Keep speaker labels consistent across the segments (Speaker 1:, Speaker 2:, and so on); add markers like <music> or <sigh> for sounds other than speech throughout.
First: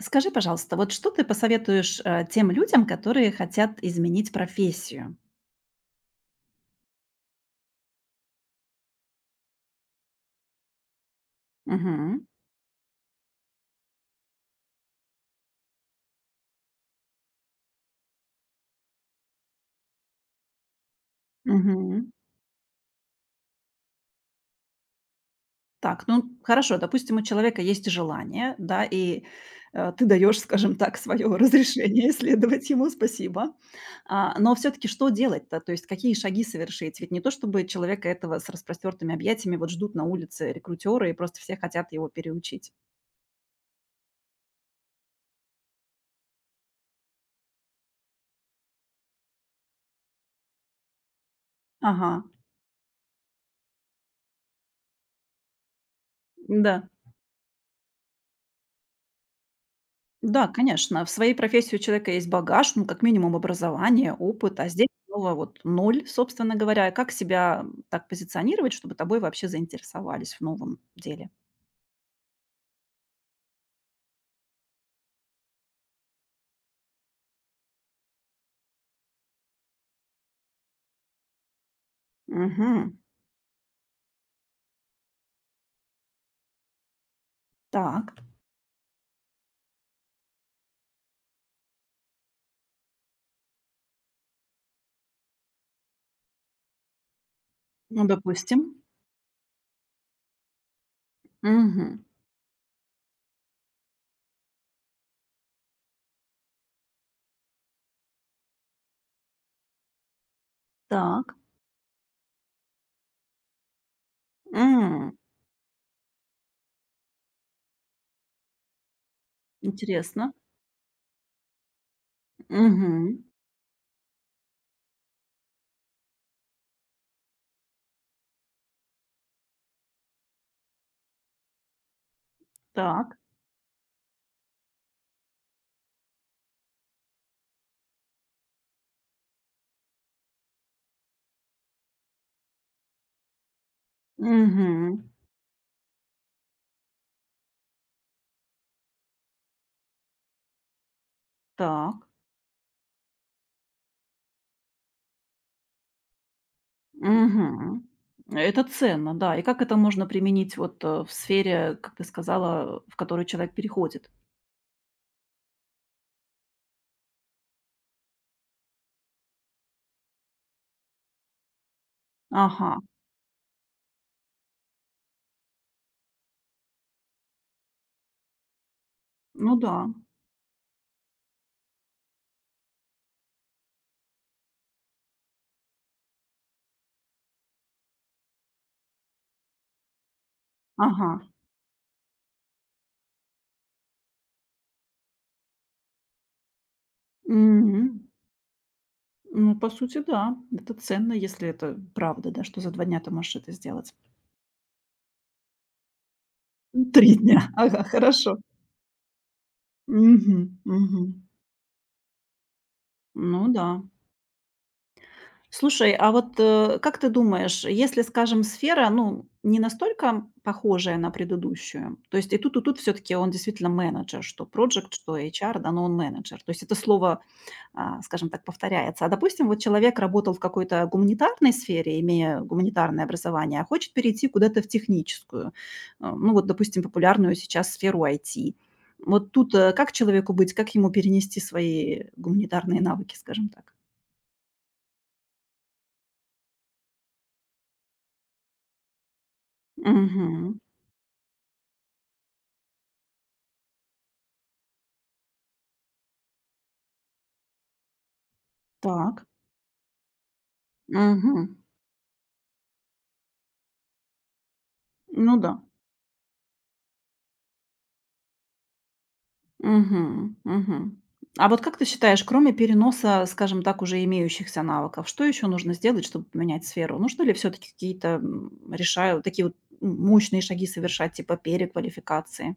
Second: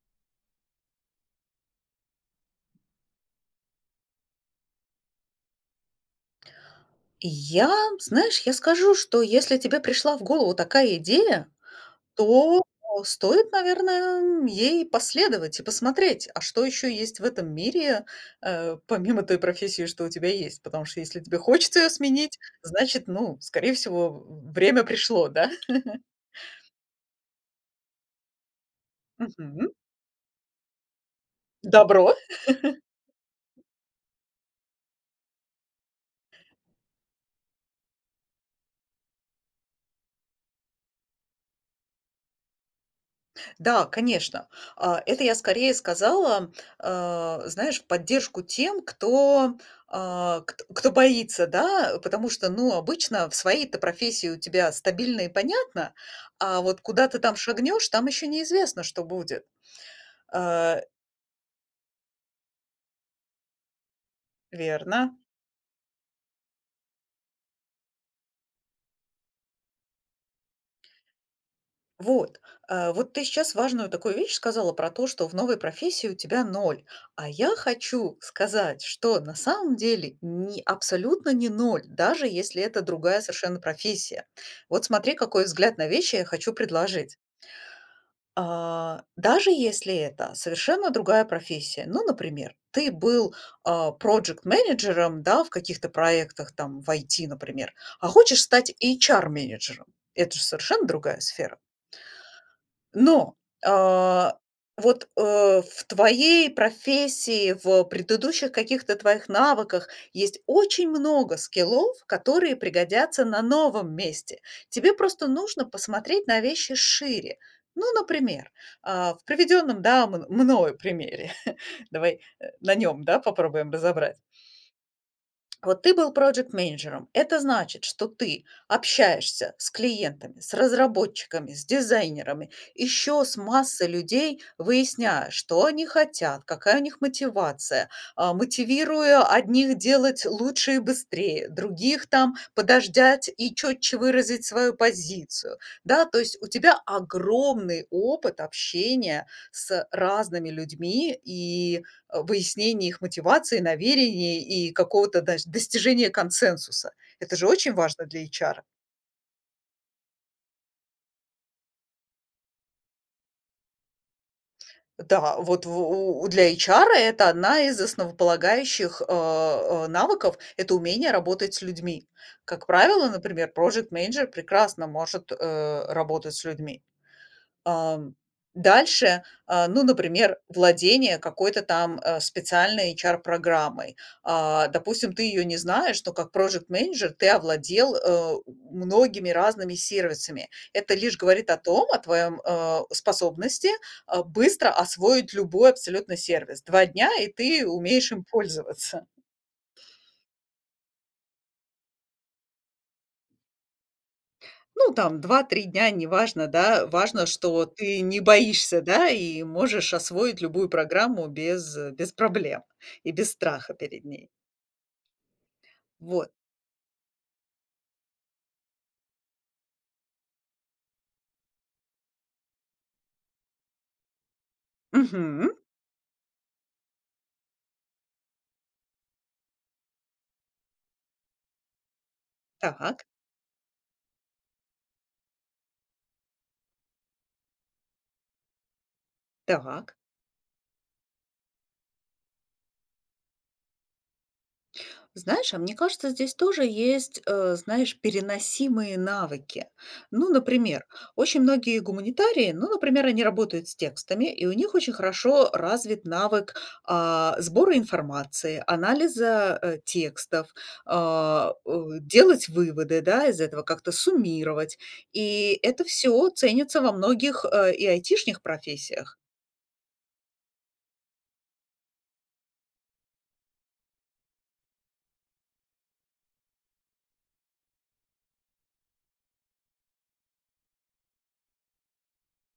Speaker 1: Скажи, пожалуйста, вот что ты посоветуешь, тем людям, которые хотят изменить профессию?
Speaker 2: Я, знаешь, я скажу, что если тебе пришла в голову такая идея,
Speaker 1: Мгм.
Speaker 2: то стоит, наверное, ей последовать и посмотреть, а что еще есть в этом мире, помимо той профессии, что у тебя есть. Потому что если тебе хочется ее
Speaker 1: Мгм.
Speaker 2: сменить, значит, ну, скорее всего, время пришло, да?
Speaker 1: Так, ну хорошо, допустим, у человека есть желание, да, и,
Speaker 2: <laughs> Мгм.
Speaker 1: э, ты даешь, скажем так, свое <laughs> разрешение
Speaker 2: Добро.
Speaker 1: следовать ему, спасибо. А, но все-таки что делать-то? То есть какие шаги совершить? Ведь не то чтобы человека этого с распростертыми объятиями вот ждут на улице рекрутеры и просто все хотят его переучить.
Speaker 2: Да, конечно. Это я скорее сказала, знаешь, в поддержку тем, кто, а, кт кто боится, да,
Speaker 1: Ага,
Speaker 2: потому что, ну, обычно в своей-то профессии у тебя стабильно и понятно, а вот
Speaker 1: да.
Speaker 2: куда ты там шагнешь, там еще неизвестно, что будет.
Speaker 1: Да,
Speaker 2: А,
Speaker 1: конечно. В своей профессии у человека есть багаж, ну, как минимум образование, опыт, а здесь
Speaker 2: верно.
Speaker 1: снова вот ноль, собственно говоря. И как себя так позиционировать, чтобы тобой вообще заинтересовались в новом деле?
Speaker 2: Вот, вот ты сейчас важную такую вещь сказала про то, что в новой профессии у тебя ноль. А я хочу сказать, что на самом деле не, абсолютно не ноль, даже если это
Speaker 1: Мгм.
Speaker 2: другая совершенно профессия. Вот смотри, какой взгляд на вещи я хочу предложить.
Speaker 1: Так,
Speaker 2: Даже если это совершенно другая профессия, ну, например, ты был проект-менеджером, да, в каких-то проектах, там, в IT, например,
Speaker 1: ну,
Speaker 2: а хочешь стать
Speaker 1: допустим.
Speaker 2: HR-менеджером, это же совершенно другая сфера.
Speaker 1: Мгм.
Speaker 2: Но, а, вот, э, в твоей профессии, в предыдущих каких-то твоих навыках есть очень
Speaker 1: Так.
Speaker 2: много скиллов, которые пригодятся на новом месте. Тебе
Speaker 1: М.
Speaker 2: просто нужно посмотреть на вещи шире. Ну, например, в приведенном, да, мн
Speaker 1: Интересно.
Speaker 2: мною примере, <laughs> давай, на нем, да,
Speaker 1: Мгм.
Speaker 2: попробуем разобрать. Вот ты был проджект-менеджером. Это значит, что ты общаешься с клиентами, с разработчиками, с дизайнерами,
Speaker 1: Так.
Speaker 2: еще с массой людей, выясняя, что они хотят, какая у них мотивация, мотивируя одних делать лучше и быстрее, других там подождать и четче выразить свою
Speaker 1: Мгм.
Speaker 2: позицию. Да, то есть у тебя огромный опыт общения с разными людьми и
Speaker 1: Так.
Speaker 2: выяснение их мотивации, намерений и какого-то даж достижения консенсуса. Это же очень
Speaker 1: Мгм.
Speaker 2: важно для
Speaker 1: Это
Speaker 2: HR.
Speaker 1: ценно, да. И как это можно применить вот в сфере, как ты сказала, в которую человек переходит?
Speaker 2: Да, вот в у для HR это одна из основополагающих, навыков- это умение работать с людьми. Как
Speaker 1: Ага.
Speaker 2: правило, например, project менеджер прекрасно может, работать с людьми. Ам, дальше,
Speaker 1: Ну да.
Speaker 2: ну, например, владение какой-то там, специальной HR-программой. Допустим, ты ее не знаешь, но как проджект-менеджер ты овладел, многими разными сервисами. Это
Speaker 1: Ага.
Speaker 2: лишь говорит о том, о твоем, способности, быстро освоить любой абсолютно сервис. Два дня, и ты
Speaker 1: Мгм.
Speaker 2: умеешь им пользоваться.
Speaker 1: Ну, по сути, да. Это ценно, если это правда, да, что за 2 дня ты можешь это сделать.
Speaker 2: Ну, там 2-3 дня, неважно,
Speaker 1: М,
Speaker 2: да.
Speaker 1: 3
Speaker 2: Важно,
Speaker 1: дня. <laughs>
Speaker 2: что
Speaker 1: Ага,
Speaker 2: ты не
Speaker 1: хорошо.
Speaker 2: боишься, да, и можешь освоить
Speaker 1: Мгм,
Speaker 2: любую
Speaker 1: мгм.
Speaker 2: программу без, без проблем и без
Speaker 1: Ну да.
Speaker 2: страха перед ней.
Speaker 1: Слушай, а
Speaker 2: Вот.
Speaker 1: вот как ты думаешь, если, скажем, сфера, ну, не настолько похожая на предыдущую, то есть и тут все таки он действительно менеджер, что проджект, что
Speaker 2: Мгм.
Speaker 1: HR, да, но он менеджер. То есть это слово, скажем так, повторяется. А допустим, вот человек работал в какой-то гуманитарной сфере, имея гуманитарное
Speaker 2: Так,
Speaker 1: образование, а хочет перейти куда-то в техническую, ну вот, допустим, популярную сейчас сферу IT. Вот тут как
Speaker 2: так.
Speaker 1: человеку быть, как ему перенести свои гуманитарные навыки, скажем так?
Speaker 2: Знаешь, а мне кажется, здесь тоже есть, знаешь, переносимые навыки. Ну,
Speaker 1: Мгм.
Speaker 2: например, очень многие гуманитарии, ну, например, они работают с текстами, и у них очень хорошо развит навык сбора информации,
Speaker 1: Так.
Speaker 2: анализа текстов,
Speaker 1: Мгм.
Speaker 2: а, э, делать выводы, да, из этого как-то суммировать.
Speaker 1: Ну да.
Speaker 2: И это все ценится во многих и айтишных профессиях.
Speaker 1: Мгм, мгм. А вот как ты считаешь, кроме переноса, скажем так, уже имеющихся навыков, что еще нужно сделать, чтобы поменять сферу? Нужно ли все-таки какие-то решаю такие вот мощные шаги совершать, типа переквалификации?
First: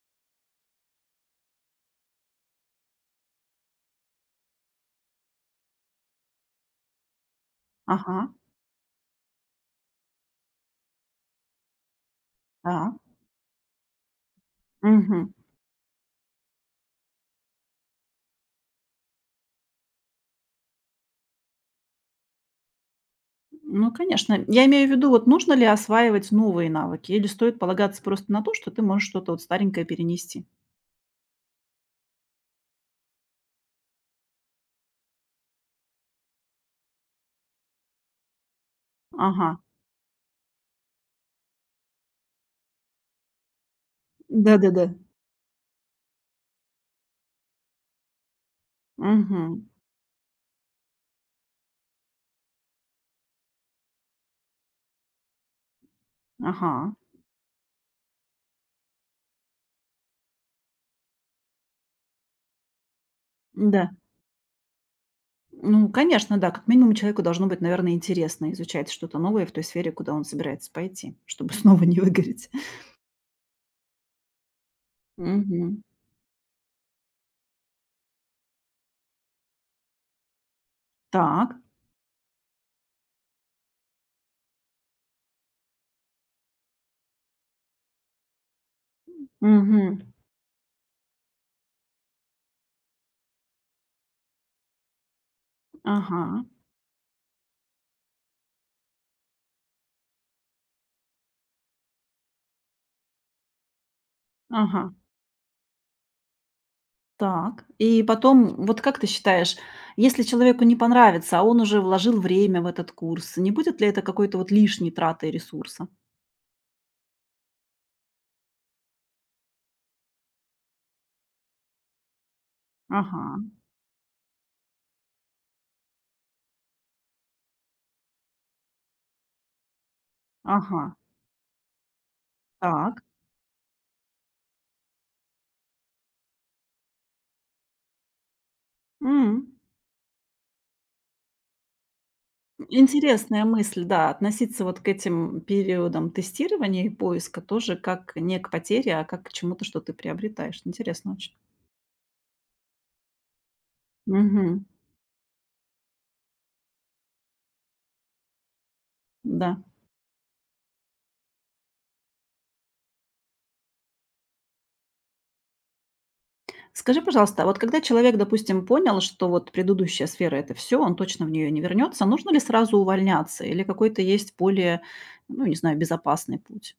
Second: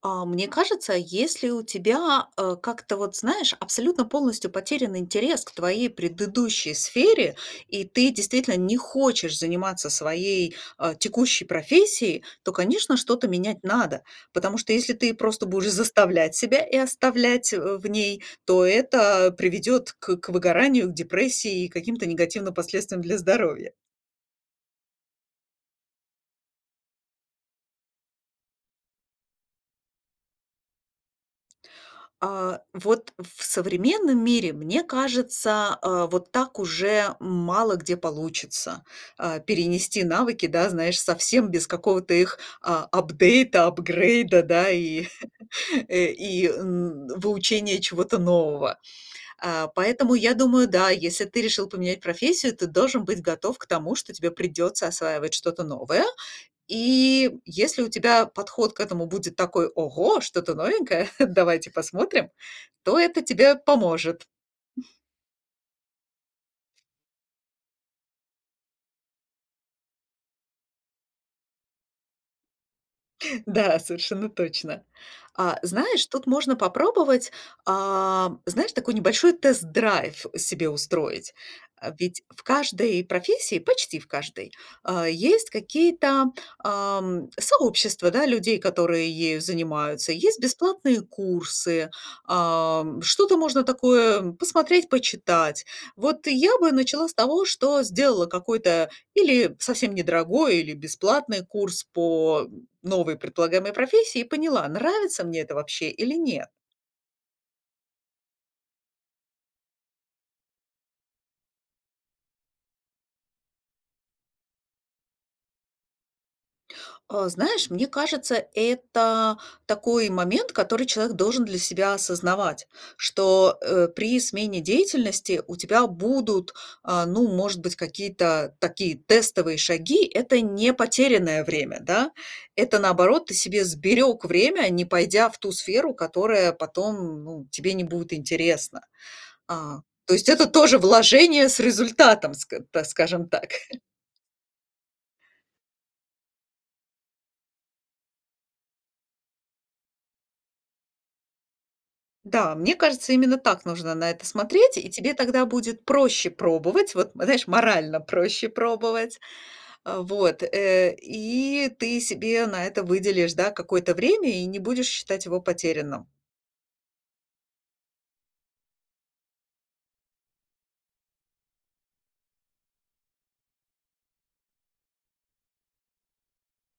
Speaker 2: Мне кажется, если у тебя, как-то вот, знаешь, абсолютно полностью потерян интерес к твоей предыдущей сфере, и ты
Speaker 1: Ага,
Speaker 2: действительно не хочешь заниматься своей, текущей профессией, то,
Speaker 1: да.
Speaker 2: конечно, что-то менять надо. Потому что если ты
Speaker 1: Мгм.
Speaker 2: просто будешь заставлять себя и оставлять, в ней, то это приведет к выгоранию, к депрессии и каким-то негативным последствиям для здоровья.
Speaker 1: Ну, конечно. Я имею в виду, вот нужно ли осваивать новые навыки, или стоит полагаться просто на то, что ты можешь что-то вот старенькое перенести?
Speaker 2: Вот в современном мире, мне кажется, вот так уже мало где получится,
Speaker 1: Ага.
Speaker 2: перенести навыки, да, знаешь, совсем без какого-то их, апдейта, апгрейда, да,
Speaker 1: Да-да-да.
Speaker 2: и, <laughs> выучения чего-то нового.
Speaker 1: Мгм.
Speaker 2: Поэтому я думаю, да, если ты решил поменять профессию, ты должен быть готов к тому, что тебе придется осваивать что-то новое,
Speaker 1: Ага.
Speaker 2: и если у тебя подход к этому будет такой: "Ого, что-то новенькое, <laughs> давайте посмотрим", то это тебе
Speaker 1: Да.
Speaker 2: поможет.
Speaker 1: Ну, конечно, да. Как минимум человеку должно быть, наверное, интересно изучать что-то новое в той сфере, куда он собирается пойти, чтобы <laughs> снова не выгореть.
Speaker 2: <laughs> Да, совершенно точно. А,
Speaker 1: Мгм.
Speaker 2: знаешь, тут можно попробовать, знаешь, такой небольшой тест-драйв себе устроить.
Speaker 1: Так.
Speaker 2: Ведь в каждой профессии, почти в каждой, есть какие-то сообщества, да, людей, которые ею
Speaker 1: Мгм.
Speaker 2: занимаются, есть бесплатные курсы, что-то можно такое посмотреть, почитать. Вот
Speaker 1: Ага.
Speaker 2: я бы начала с того, что сделала какой-то или совсем недорогой, или бесплатный курс по новой предполагаемой профессии и поняла,
Speaker 1: Ага.
Speaker 2: нравится мне это вообще или нет.
Speaker 1: Так. И потом, вот как ты считаешь, если человеку не понравится, а он уже вложил время в этот курс, не будет ли это какой-то вот лишней тратой ресурса?
Speaker 2: Знаешь, мне кажется, это такой момент, который человек должен для себя осознавать,
Speaker 1: Ага.
Speaker 2: что при смене деятельности у тебя будут, ну, может быть, какие-то такие тестовые шаги. Это не
Speaker 1: Ага.
Speaker 2: потерянное время, да? Это
Speaker 1: Так.
Speaker 2: наоборот, ты себе сберег время, не пойдя в ту сферу, которая потом, ну, тебе не будет интересна.
Speaker 1: М.
Speaker 2: А, то есть это тоже вложение с результатом, скажем
Speaker 1: Интересная
Speaker 2: так.
Speaker 1: мысль, да, относиться вот к этим периодам тестирования и поиска тоже как не к потере, а как к чему-то, что ты приобретаешь. Интересно очень.
Speaker 2: Да, мне кажется, именно так нужно на это
Speaker 1: Мгм.
Speaker 2: смотреть, и тебе тогда будет проще пробовать, вот, знаешь, морально проще пробовать.
Speaker 1: Да.
Speaker 2: Вот, и ты себе на это выделишь, да, какое-то время и не будешь считать его потерянным.
Speaker 1: Скажи, пожалуйста, а вот когда человек, допустим, понял, что вот предыдущая сфера это все, он точно в нее не вернется, нужно ли сразу увольняться или какой-то есть более, ну, не знаю, безопасный путь?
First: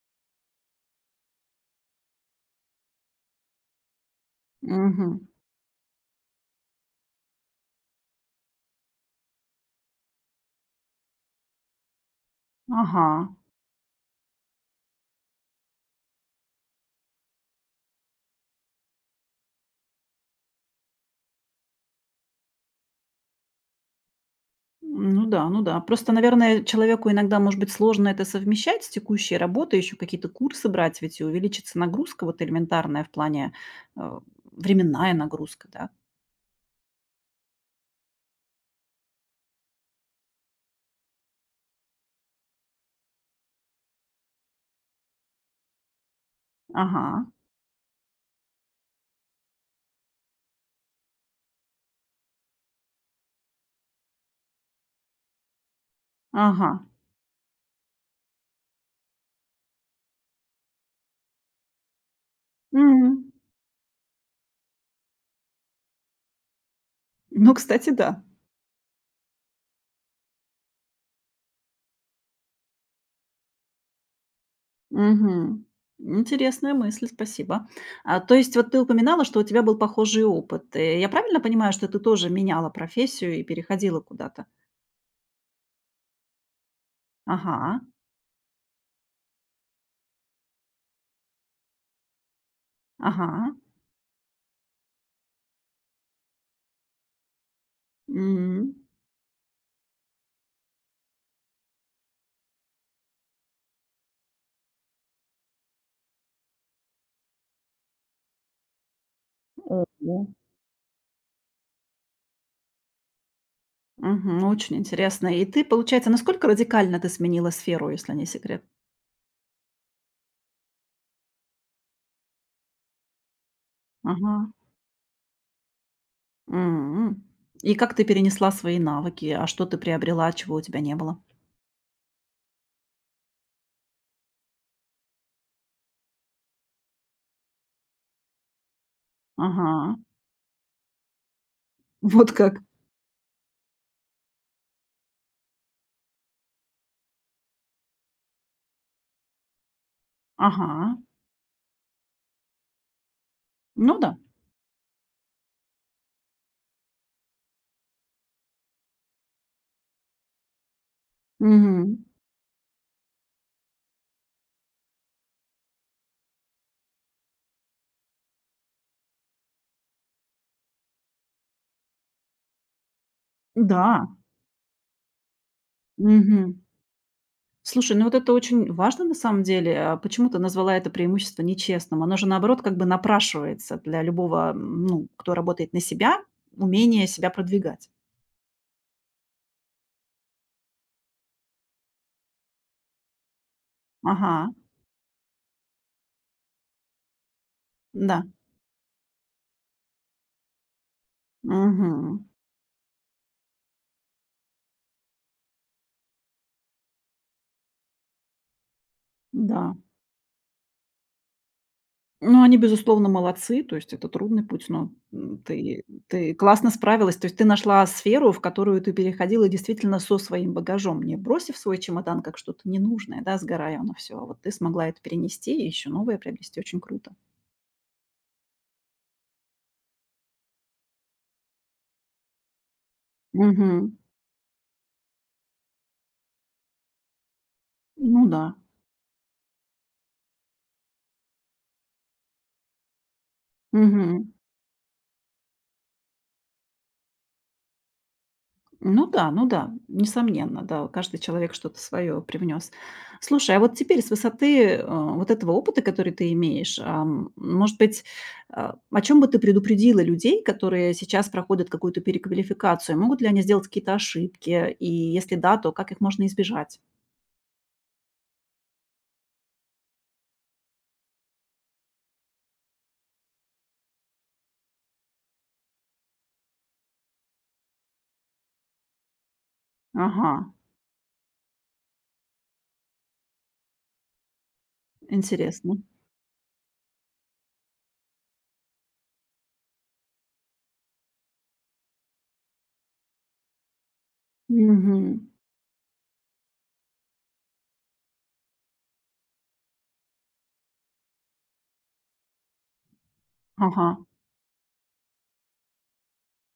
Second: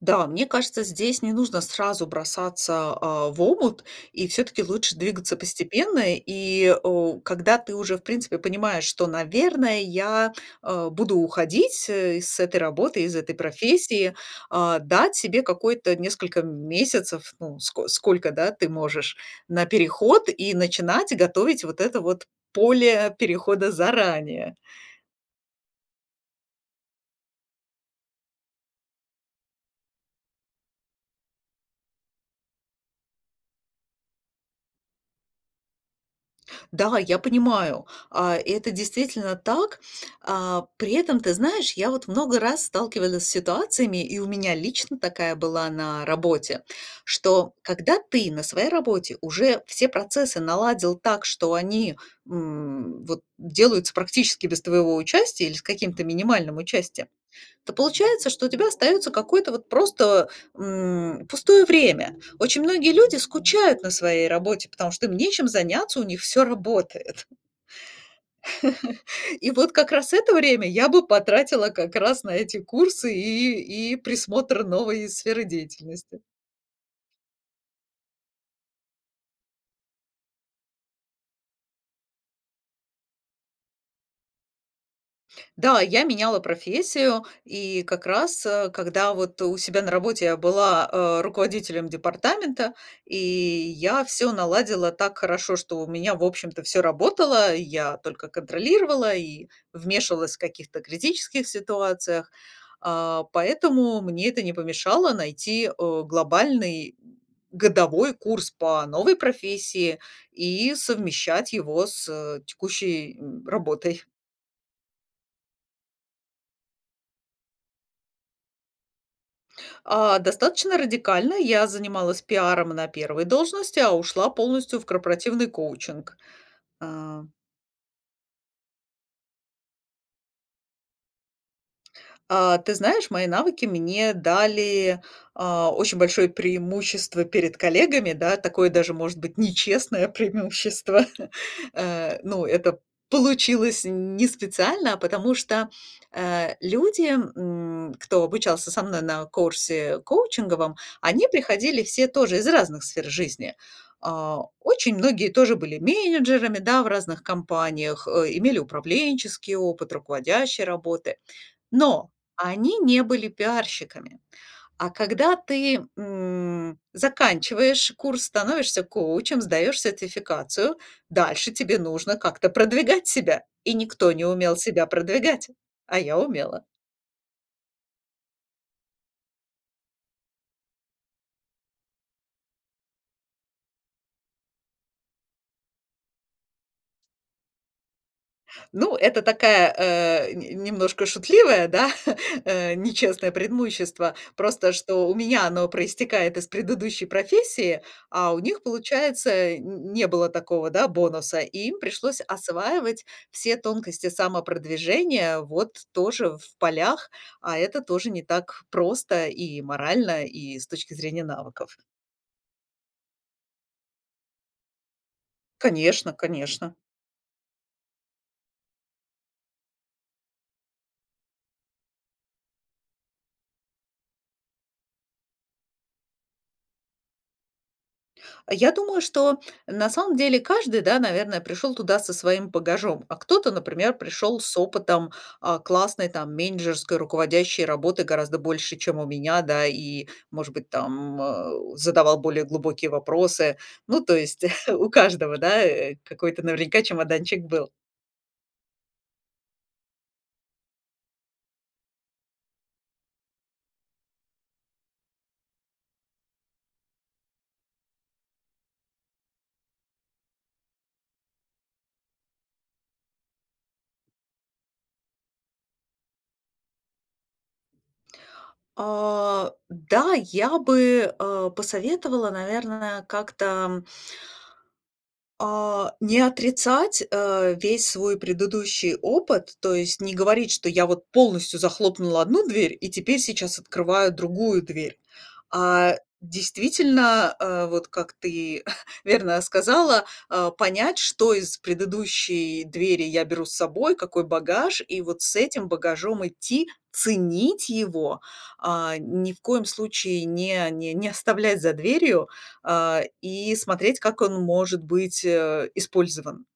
Speaker 2: Да, мне кажется, здесь не нужно сразу бросаться, в омут, и все таки лучше
Speaker 1: Мгм.
Speaker 2: двигаться постепенно. И когда ты уже, в принципе, понимаешь, что, наверное, я, буду уходить, с этой работы,
Speaker 1: Ага.
Speaker 2: из этой профессии, дать себе какой-то несколько месяцев, ну, сколько, да, ты можешь, на переход и начинать готовить вот это вот поле перехода заранее.
Speaker 1: Ну да, ну да. Просто, наверное, человеку иногда, может быть, сложно это совмещать с текущей работой, еще какие-то курсы брать, ведь и увеличится нагрузка вот элементарная в плане э, временная нагрузка, да?
Speaker 2: Да, я понимаю, и это действительно так. При этом, ты знаешь, я вот много раз сталкивалась с ситуациями, и у меня лично такая была на работе,
Speaker 1: Ага,
Speaker 2: что когда ты на своей работе уже все процессы наладил так, что они вот делаются практически без твоего участия или с каким-то минимальным
Speaker 1: ага.
Speaker 2: участием, то получается, что у тебя остается какое-то вот просто, пустое время. Очень многие
Speaker 1: Мгм.
Speaker 2: люди скучают на своей работе, потому что им нечем заняться, у них все работает.
Speaker 1: Ну,
Speaker 2: <laughs>
Speaker 1: кстати, да.
Speaker 2: И вот как раз это время я бы потратила как раз на эти курсы и присмотр новой сферы
Speaker 1: Мгм.
Speaker 2: деятельности.
Speaker 1: Интересная мысль, спасибо. А, то есть вот ты упоминала, что у тебя был похожий опыт. Э, я правильно понимаю, что ты тоже меняла профессию и переходила куда-то?
Speaker 2: Да, я меняла профессию,
Speaker 1: Ага,
Speaker 2: и как раз, когда вот у себя на работе я была, руководителем департамента, и
Speaker 1: ага.
Speaker 2: я все наладила так хорошо, что у меня, в общем-то, все работало. Я только
Speaker 1: М.
Speaker 2: контролировала и вмешивалась в каких-то критических ситуациях. Поэтому мне это не помешало найти, глобальный годовой курс по новой
Speaker 1: О.
Speaker 2: профессии и совмещать его с, текущей, работой.
Speaker 1: Мгм. Очень интересно. И ты, получается, насколько радикально ты сменила сферу, если не секрет?
Speaker 2: Достаточно радикально. Я занималась пиаром на первой должности, а ушла
Speaker 1: Ага.
Speaker 2: полностью в корпоративный коучинг.
Speaker 1: М.
Speaker 2: А
Speaker 1: И как ты перенесла свои навыки? А что ты приобрела, чего у тебя не было?
Speaker 2: ты знаешь, мои навыки мне дали, очень большое преимущество перед коллегами, да, такое даже, может быть,
Speaker 1: Ага. <laughs>
Speaker 2: нечестное преимущество. <laughs> Э,
Speaker 1: Вот
Speaker 2: ну,
Speaker 1: как.
Speaker 2: это получилось не специально, а потому что, люди, кто обучался со мной на курсе коучинговом,
Speaker 1: Ага.
Speaker 2: они приходили все тоже из разных сфер жизни.
Speaker 1: Ну да.
Speaker 2: Очень многие тоже были менеджерами, да, в разных компаниях, имели управленческий опыт, руководящие работы.
Speaker 1: Мгм.
Speaker 2: Но они не были пиарщиками. А когда ты, заканчиваешь курс, становишься коучем, сдаешь сертификацию, дальше тебе нужно как-то продвигать себя. И
Speaker 1: Да.
Speaker 2: никто не умел себя продвигать, а я
Speaker 1: Мгм.
Speaker 2: умела.
Speaker 1: Слушай, ну вот это очень важно на самом деле. А почему ты назвала это преимущество нечестным? Оно же наоборот как бы напрашивается для любого, ну, кто работает на себя, умение себя продвигать.
Speaker 2: Ну, это такая, э, н немножко шутливая, да, <laughs> нечестное преимущество.
Speaker 1: Ага.
Speaker 2: Просто что у меня оно проистекает из предыдущей профессии,
Speaker 1: Да.
Speaker 2: а у них, получается, н не было такого, да, бонуса. И им пришлось
Speaker 1: Мгм.
Speaker 2: осваивать все тонкости самопродвижения вот тоже в полях, а это тоже не так просто и
Speaker 1: Да.
Speaker 2: морально, и с точки зрения навыков.
Speaker 1: Ну, они, безусловно, молодцы, то есть это трудный путь, но, ты
Speaker 2: Конечно,
Speaker 1: ты классно
Speaker 2: конечно.
Speaker 1: справилась. То есть ты нашла сферу, в которую ты переходила действительно со своим багажом, не бросив свой чемодан как что-то ненужное, да, сгорая оно все. А вот ты смогла это перенести и еще новое приобрести. Очень круто.
Speaker 2: Я думаю, что на самом деле каждый, да, наверное, пришел туда со своим багажом, а кто-то, например,
Speaker 1: Мгм.
Speaker 2: пришел с опытом, классной там менеджерской, руководящей работы
Speaker 1: Ну
Speaker 2: гораздо
Speaker 1: да.
Speaker 2: больше, чем у меня, да, и, может быть, там, задавал более глубокие вопросы. Ну, то
Speaker 1: Мгм.
Speaker 2: есть <laughs> у каждого, да, какой-то наверняка чемоданчик был.
Speaker 1: Ну да, ну да, несомненно, да, каждый человек что-то свое привнес. Слушай, а вот теперь с высоты вот этого опыта, который ты имеешь, может быть, о чем бы ты предупредила людей, которые сейчас проходят какую-то переквалификацию? Могут ли они сделать какие-то ошибки? И если да, то как их можно избежать?
Speaker 2: Да, я бы, посоветовала, наверное, как-то не отрицать, весь свой предыдущий опыт, то есть не
Speaker 1: Ага,
Speaker 2: говорить, что я вот полностью захлопнула одну дверь и теперь сейчас открываю другую дверь.
Speaker 1: интересно.
Speaker 2: А действительно, вот как ты <laughs> верно сказала, понять, что из предыдущей двери я беру с собой, какой багаж, и
Speaker 1: Мгм.
Speaker 2: вот с этим багажом идти, ценить его, ни в коем случае не оставлять за дверью, и
Speaker 1: Ага,
Speaker 2: смотреть, как он может быть, использован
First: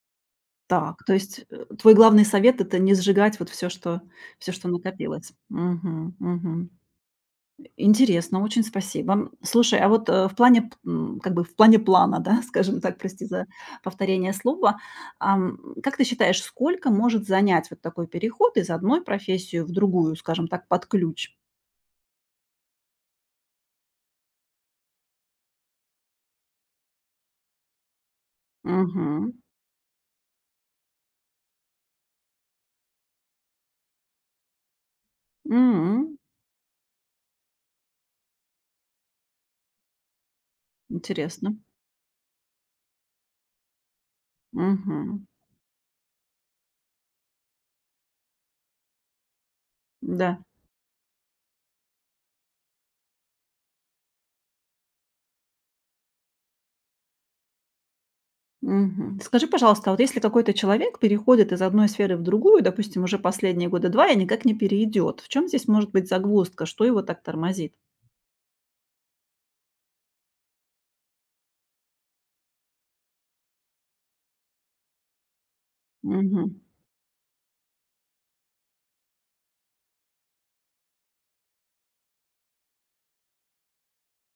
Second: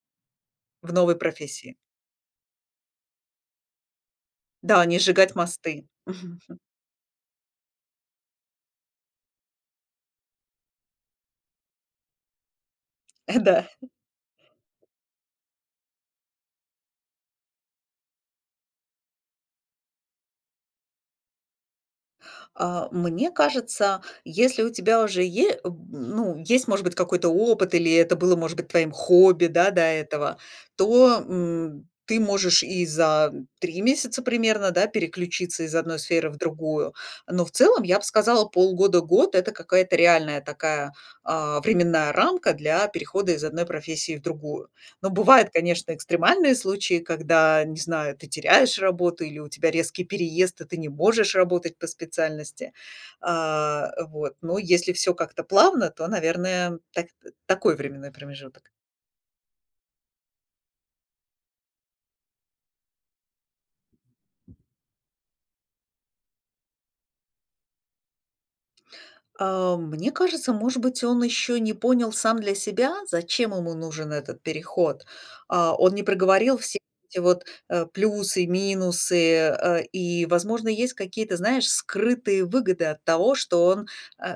Speaker 2: в
Speaker 1: так, то
Speaker 2: новой
Speaker 1: есть
Speaker 2: профессии.
Speaker 1: твой главный совет — это не сжигать вот все, что
Speaker 2: Да, не
Speaker 1: накопилось.
Speaker 2: сжигать мосты.
Speaker 1: Мгм, мгм.
Speaker 2: <laughs>
Speaker 1: Интересно, очень спасибо. Слушай, а вот, э, в плане п м, как бы в плане плана, да, <laughs> скажем так, прости за
Speaker 2: Да.
Speaker 1: повторение слова. Ам, как ты считаешь, сколько может занять вот такой переход из одной профессии в другую, скажем так, под ключ?
Speaker 2: Мне кажется, если у тебя уже е ну, есть, может быть, какой-то опыт или это было, может быть, твоим
Speaker 1: Мгм.
Speaker 2: хобби, да, до этого, то, ты можешь и за 3 месяца примерно, да, переключиться из одной
Speaker 1: М.
Speaker 2: сферы в другую. Но в целом, я бы сказала, полгода-год- это какая-то реальная такая,
Speaker 1: Интересно.
Speaker 2: временная рамка для перехода из одной профессии в другую. Но
Speaker 1: Мгм.
Speaker 2: бывают, конечно, экстремальные случаи, когда, не знаю, ты теряешь работу или у тебя резкий
Speaker 1: Да.
Speaker 2: переезд, и ты не можешь работать по специальности. Вот. Но если все как-то плавно, то, наверное, так такой временной промежуток.
Speaker 1: Мгм. Скажи, пожалуйста, а вот если какой-то человек переходит из одной сферы в другую, допустим, уже последние года 2, и никак не перейдет, в чем здесь может быть загвоздка? Что его так тормозит?
Speaker 2: Мне кажется, может быть, он еще не понял сам для себя, зачем ему нужен этот переход. Он не
Speaker 1: Мгм.
Speaker 2: проговорил все эти вот, плюсы, минусы, и, возможно, есть какие-то, знаешь, скрытые выгоды от того, что он,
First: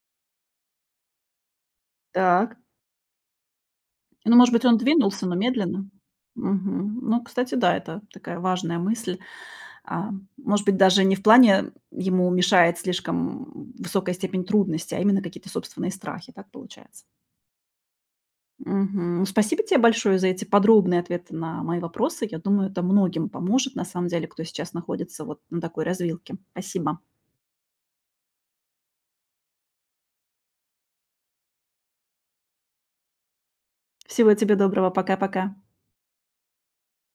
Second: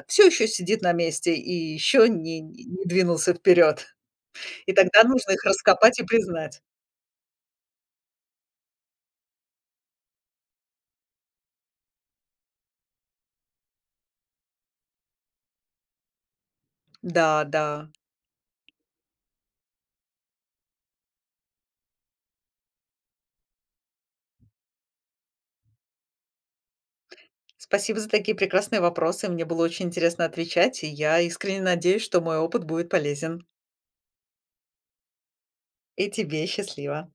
Speaker 2: все еще сидит на месте и еще не
Speaker 1: Так.
Speaker 2: не двинулся вперед.
Speaker 1: Ну, может быть,
Speaker 2: <laughs> И
Speaker 1: он
Speaker 2: тогда
Speaker 1: двинулся,
Speaker 2: нужно
Speaker 1: но
Speaker 2: их
Speaker 1: медленно.
Speaker 2: раскопать и признать.
Speaker 1: Мгм. Ну, кстати, да, это такая важная мысль. А, может быть, даже не в плане ему мешает слишком высокая степень трудности, а именно какие-то собственные страхи, так получается.
Speaker 2: Да, да.
Speaker 1: Мгм. Спасибо тебе большое за эти подробные ответы на мои вопросы. Я думаю, это многим поможет, на самом деле, кто сейчас находится вот на такой развилке. Спасибо.
Speaker 2: Спасибо за такие прекрасные вопросы. Мне было очень интересно отвечать, и я искренне надеюсь, что мой опыт будет полезен.
Speaker 1: Всего тебе доброго. Пока-пока.
Speaker 2: И тебе счастливо.